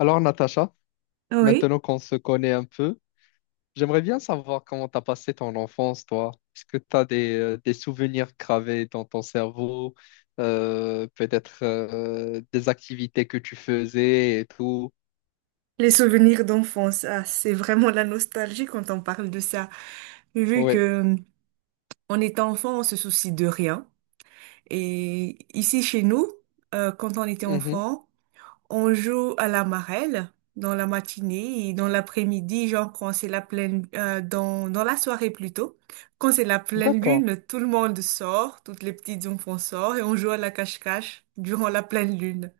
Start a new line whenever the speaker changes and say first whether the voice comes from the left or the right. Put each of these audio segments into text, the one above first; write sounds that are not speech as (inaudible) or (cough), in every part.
left: Alors, Natacha,
right: Oui,
left: maintenant qu'on se connaît un peu, j'aimerais bien savoir comment t'as passé ton enfance, toi. Est-ce que t'as des souvenirs gravés dans ton cerveau, peut-être des activités que tu faisais et tout?
right: les souvenirs d'enfance, ah, c'est vraiment la nostalgie quand on parle de ça. Vu que
left: Oui.
right: on est enfant, on se soucie de rien. Et ici chez nous, quand on était enfant, on joue à la marelle dans la matinée et dans l'après-midi, genre quand c'est la pleine, dans la soirée plutôt. Quand c'est la pleine
left: D'accord.
right: lune, tout le monde sort, toutes les petites enfants sortent et on joue à la cache-cache durant la pleine lune.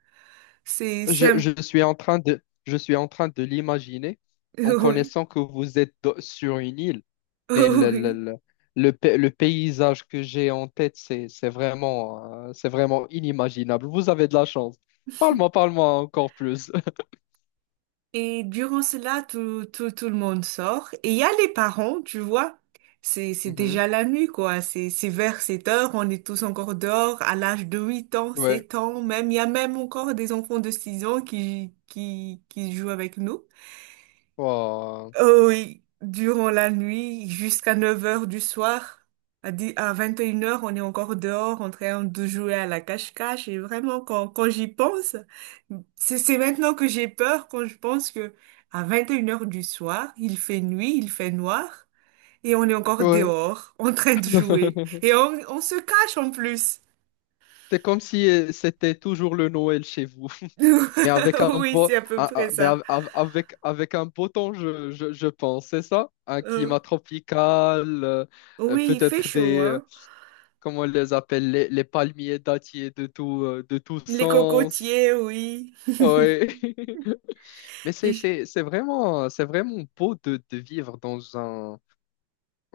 right: C'est
left: Je,
right: c'est un-
left: je suis en train je suis en train de l'imaginer
right: (laughs)
left: en
right: oui,
left: connaissant que vous êtes sur une île. Mais
right: (laughs) oui.
left: le paysage que j'ai en tête, c'est vraiment inimaginable. Vous avez de la chance. Parle-moi, parle-moi encore plus. (laughs)
right: Et durant cela, tout le monde sort. Et il y a les parents, tu vois. C'est
left: Mhm.
right: déjà la nuit, quoi. C'est vers 7 heures. On est tous encore dehors à l'âge de 8 ans,
left: Ouais.
right: 7 ans, même. Il y a même encore des enfants de 6 ans qui jouent avec nous.
left: Oh.
right: Oh oui, durant la nuit, jusqu'à 9 heures du soir, à 10 à 21 heures, on est encore dehors en train de jouer à la cache-cache. Et vraiment, quand j'y pense, c'est maintenant que j'ai peur quand je pense que à 21 heures du soir, il fait nuit, il fait noir, et on est encore
left: Ouais.
right: dehors (laughs) en train de jouer.
left: (laughs)
right: Et on se cache en plus.
left: C'est comme si c'était toujours le Noël chez vous. (laughs) Mais avec
right: (laughs)
left: un
right: Oui,
left: beau,
right: c'est à peu
left: ah, ah,
right: près
left: mais
right: ça.
left: avec, avec un beau temps, je pense, c'est ça? Un climat
right: Euh,
left: tropical,
right: oui, il fait
left: peut-être
right: chaud,
left: des,
right: hein.
left: comment on les appelle, les palmiers dattiers de tout
right: Les
left: sens.
right: cocotiers, oui.
left: Ouais. (laughs) Mais
right: (laughs)
left: c'est vraiment beau de vivre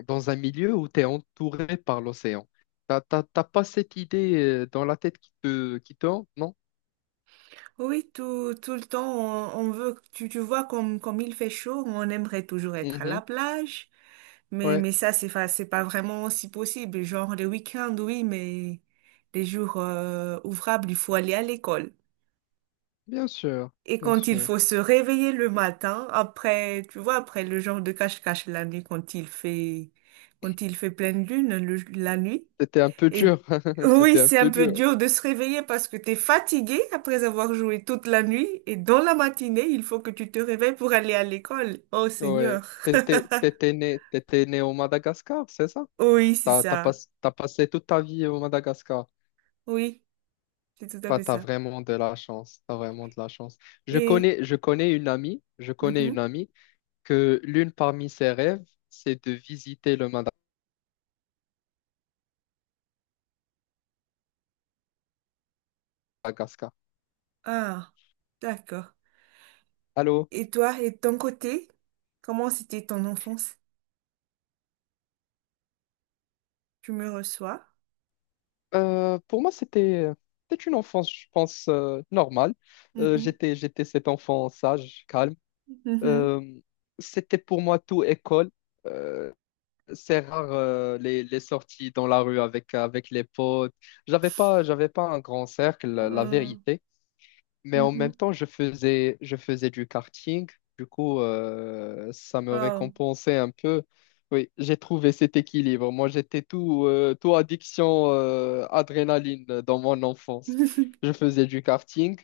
left: dans un milieu où tu es entouré par l'océan. T'as pas cette idée dans la tête qui te hante, non?
right: Oui, tout le temps, on veut, tu vois, comme il fait chaud, on aimerait toujours être à
left: Mhm.
right: la plage, mais,
left: Ouais,
right: mais ça, c'est pas vraiment si possible. Genre, les week-ends, oui, mais les jours ouvrables, il faut aller à l'école.
left: bien sûr,
right: Et
left: bien
right: quand il
left: sûr.
right: faut se réveiller le matin, après, tu vois, après le genre de cache-cache la nuit, quand il fait pleine lune, la nuit,
left: C'était un peu
right: et
left: dur, (laughs)
right: oui,
left: c'était un
right: c'est un
left: peu
right: peu
left: dur.
right: dur de se réveiller parce que t'es fatigué après avoir joué toute la nuit et dans la matinée, il faut que tu te réveilles pour aller à l'école. Oh
left: Ouais.
right: Seigneur. (laughs)
left: T'étais né au Madagascar, c'est ça?
right: Oui, c'est
left: T'as, t'as pas-
right: ça.
left: T'as passé toute ta vie au Madagascar.
right: Oui, c'est tout à
left: Bah
right: fait
left: t'as
right: ça.
left: vraiment de la chance, t'as vraiment de la chance.
right: Et,
left: Je connais une
right: mhm.
left: amie que l'une parmi ses rêves, c'est de visiter le Madagascar.
right: Ah, d'accord.
left: Allô?
right: Et toi, et de ton côté, comment c'était ton enfance? Tu me reçois?
left: Pour moi, c'était une enfance, je pense, normale.
right: Mhm,
left: J'étais cet enfant sage, calme.
right: mhm,
left: Euh, C'était pour moi tout école. Euh, c'est rare les sorties dans la rue avec, avec les potes. J'avais pas un grand cercle, la
right: euh,
left: vérité. Mais en même
right: mhm.
left: temps, je faisais du karting. Du coup, ça me
right: Oh.
left: récompensait un peu. Oui, j'ai trouvé cet équilibre. Moi, j'étais tout, tout addiction, adrénaline dans mon enfance.
right: (laughs)
left: Je faisais du karting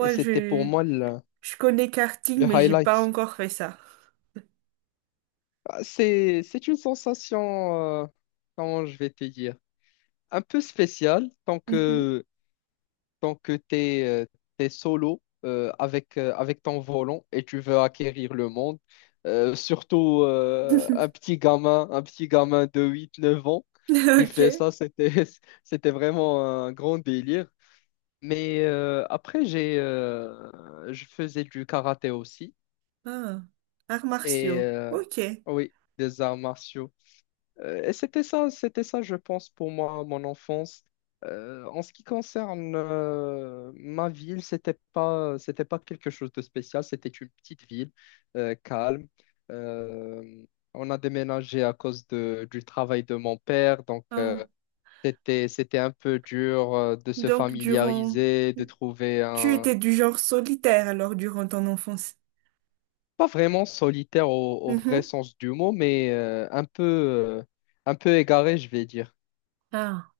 left: et c'était pour
right: je,
left: moi
right: je connais karting,
left: le
right: mais j'ai pas
left: highlight.
right: encore fait ça.
left: Ah, c'est une sensation, comment je vais te dire, un peu spéciale
right: Mhm.
left: tant que tu es solo avec, avec ton volant et tu veux acquérir le monde. Surtout
right: (laughs)
left: un petit gamin de huit, neuf ans qui
right: Ok.
left: fait ça, (laughs) c'était vraiment un grand délire. Mais après, je faisais du karaté aussi.
right: Ah. Arts
left: Et
right: martiaux. Ok.
left: oui, des arts martiaux. Et c'était ça, je pense, pour moi, mon enfance. En ce qui concerne ma ville, c'était pas quelque chose de spécial. C'était une petite ville calme. Euh, on a déménagé à cause du travail de mon père, donc
right: Ah.
left: c'était, c'était un peu dur de se
right: Donc, durant...
left: familiariser, de trouver
right: Tu
left: un,
right: étais du genre solitaire alors durant ton enfance.
left: pas vraiment solitaire au vrai
right: Mhm.
left: sens du mot, mais un peu égaré, je vais dire.
right: Ah.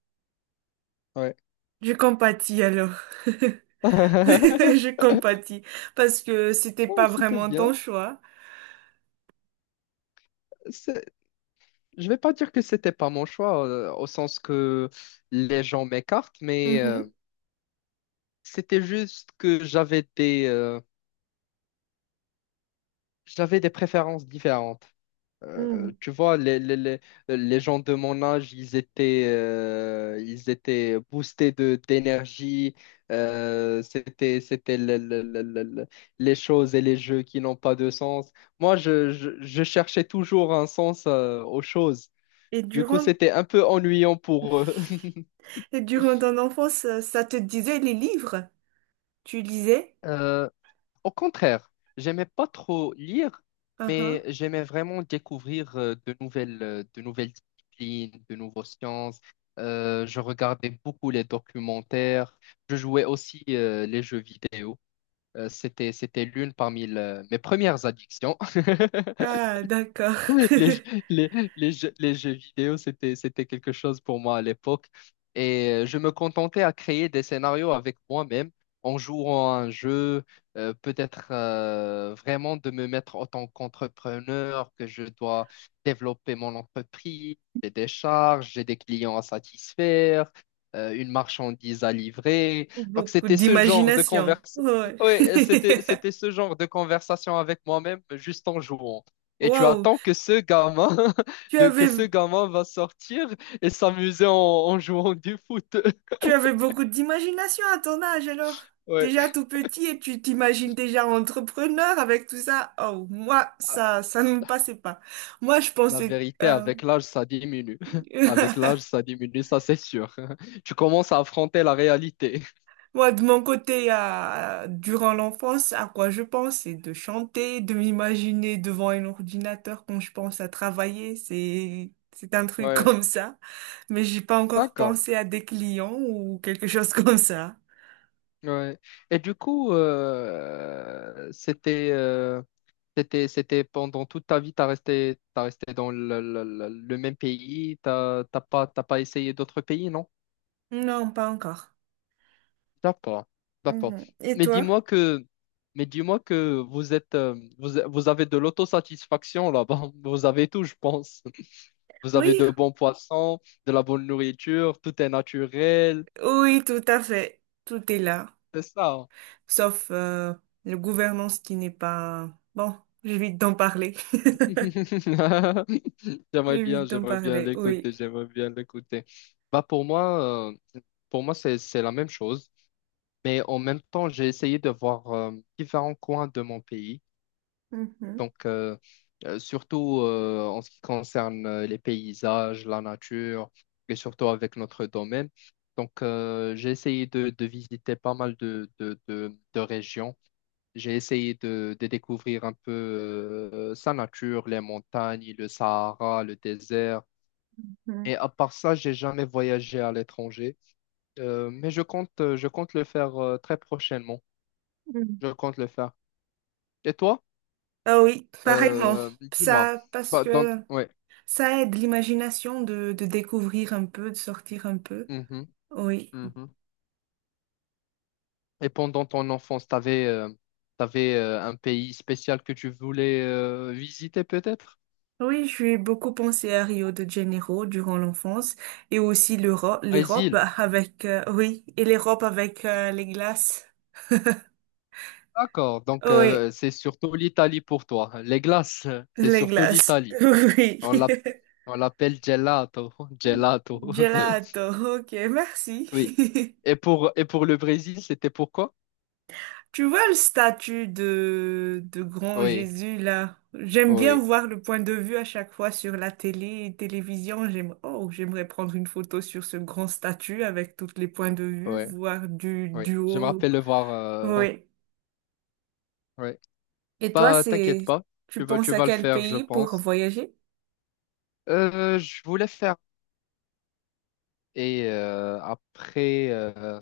left: Ouais.
right: Je compatis alors. (laughs)
left: (laughs)
right: Je compatis parce que c'était
left: Oh,
right: pas
left: c'était
right: vraiment ton
left: bien.
right: choix.
left: C'est- Je vais pas dire que c'était pas mon choix, au sens que les gens m'écartent, mais
right: Mhm.
left: c'était juste que j'avais des préférences différentes.
right: Mm.
left: Tu vois, les gens de mon âge, ils étaient boostés de, d'énergie. C'était les choses et les jeux qui n'ont pas de sens. Moi, je cherchais toujours un sens, aux choses.
right: Et
left: Du coup,
right: durant,
left: c'était un peu ennuyant pour eux. (laughs)
right: et durant ton enfance, ça te disait les livres? Tu lisais?
left: Euh, au contraire, j'aimais pas trop lire, mais
right: Uhum.
left: j'aimais vraiment découvrir de nouvelles disciplines, de nouvelles sciences. Je regardais beaucoup les documentaires. Je jouais aussi les jeux vidéo. C'était l'une parmi mes premières addictions. (laughs)
right: Ah, d'accord.
left: (laughs) Les, jeux-
right: (laughs)
left: les, les jeux vidéo, c'était quelque chose pour moi à l'époque. Et je me contentais à créer des scénarios avec moi-même en jouant à un jeu, peut-être vraiment de me mettre en tant qu'entrepreneur, que je dois développer mon entreprise, j'ai des charges, j'ai des clients à satisfaire, une marchandise à livrer. Donc
right: Beaucoup
left: c'était ce genre de
right: d'imagination.
left: conversation.
right: Ouais.
left: Oui, c'était, c'était
right: (laughs)
left: ce genre de conversation avec moi-même juste en jouant. Et tu
right: Waouh.
left: attends que ce gamin, (laughs)
right: Tu
left: de, que
right: avais,
left: ce gamin va sortir et s'amuser en, en jouant du foot. (laughs)
right: tu avais beaucoup d'imagination à ton âge alors.
left: Ouais.
right: Déjà tout petit et tu t'imagines déjà entrepreneur avec tout ça. Oh, moi,
left: Ah,
right: ça ne me passait pas. Moi, je
left: la
right: pensais,
left: vérité, avec l'âge, ça diminue. (laughs) Avec
right: (laughs)
left: l'âge, ça diminue, ça c'est sûr. (laughs) Tu commences à affronter la réalité. (laughs)
right: Moi, de mon côté, durant l'enfance, à quoi je pense, c'est de chanter, de m'imaginer devant un ordinateur quand je pense à travailler. C'est un truc (laughs)
left: Ouais.
right: comme ça. Mais j'ai pas encore
left: D'accord.
right: pensé à des clients ou quelque chose (laughs) comme ça.
left: Ouais. Et du coup, c'était pendant toute ta vie, t'as resté dans le même pays, t'as pas essayé d'autres pays, non?
right: Non, pas encore.
left: D'accord, d'accord.
right: Mhm. Et
left: Mais
right: toi?
left: dis-moi que, mais dis-moi que vous êtes, vous avez de l'autosatisfaction là-bas. (laughs) Vous avez tout, je pense. (laughs) Vous avez
right: Oui,
left: de bons poissons, de la bonne nourriture, tout est naturel.
right: oui, tout à fait. Tout est là.
left: C'est ça.
right: Sauf la gouvernance qui n'est pas... Bon, j'évite d'en parler.
left: (laughs)
right: (laughs) J'évite d'en
left: J'aimerais bien
right: parler, oui.
left: l'écouter, j'aimerais bien l'écouter. Bah pour moi c'est la même chose, mais en même temps j'ai essayé de voir différents coins de mon pays.
right: Mhm,
left: Donc, surtout en ce qui concerne les paysages, la nature, et surtout avec notre domaine. Donc, j'ai essayé de visiter pas mal de régions. J'ai essayé de découvrir un peu sa nature, les montagnes, le Sahara, le désert.
right: mhm,
left: Et à part ça, j'ai jamais voyagé à l'étranger. Mais je compte le faire très prochainement.
right: mhm.
left: Je compte le faire. Et toi?
right: Ah oui, pareillement.
left: Euh, dis-moi.
right: Ça, parce
left: Bah, dans...
right: que
left: Ouais.
right: ça aide l'imagination de découvrir un peu, de sortir un peu. Oui.
left: Mhm. Et pendant ton enfance, t'avais un pays spécial que tu voulais visiter peut-être?
right: Oui, j'ai beaucoup pensé à Rio de Janeiro durant l'enfance et aussi l'Europe, l'Europe
left: Brésil.
right: avec, oui, et l'Europe avec les glaces.
left: D'accord. Donc
right: Oui,
left: c'est surtout l'Italie pour toi. Les glaces, c'est
right: les
left: surtout
right: glaces. (laughs)
left: l'Italie.
right: Oui.
left: On l'app- on l'appelle gelato, (laughs) gelato.
right: Gelato,
left: (laughs)
right: ok, merci.
left: Oui.
right: (laughs)
left: Et pour le Brésil, c'était pourquoi?
right: Tu vois le statut de grand
left: Oui,
right: Jésus là? J'aime bien
left: oui,
right: voir le point de vue à chaque fois sur la télé et télévision. J'aime, oh, j'aimerais prendre une photo sur ce grand statut avec tous les points de vue,
left: oui,
right: voir du,
left: oui.
right: du
left: Je me
right: haut.
left: rappelle le voir. Euh,
right: Oui.
left: oui.
right: Et toi,
left: Pas, t'inquiète
right: c'est,
left: pas.
right: tu penses
left: Tu
right: à
left: vas le
right: quel
left: faire, je
right: pays pour
left: pense.
right: voyager?
left: Je voulais faire. Et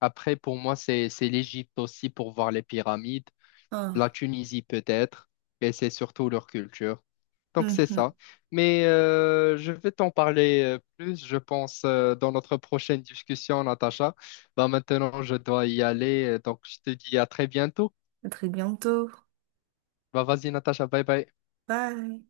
left: après, pour moi, c'est l'Égypte aussi pour voir les pyramides, la
right: Ah.
left: Tunisie peut-être, et c'est surtout leur culture. Donc c'est
right: Mhm.
left: ça. Mais je vais t'en parler plus, je pense, dans notre prochaine discussion, Natacha. Bah, maintenant, je dois y aller, donc je te dis à très bientôt.
right: À très bientôt.
left: Bah, vas-y, Natacha, bye bye.
right: Bye.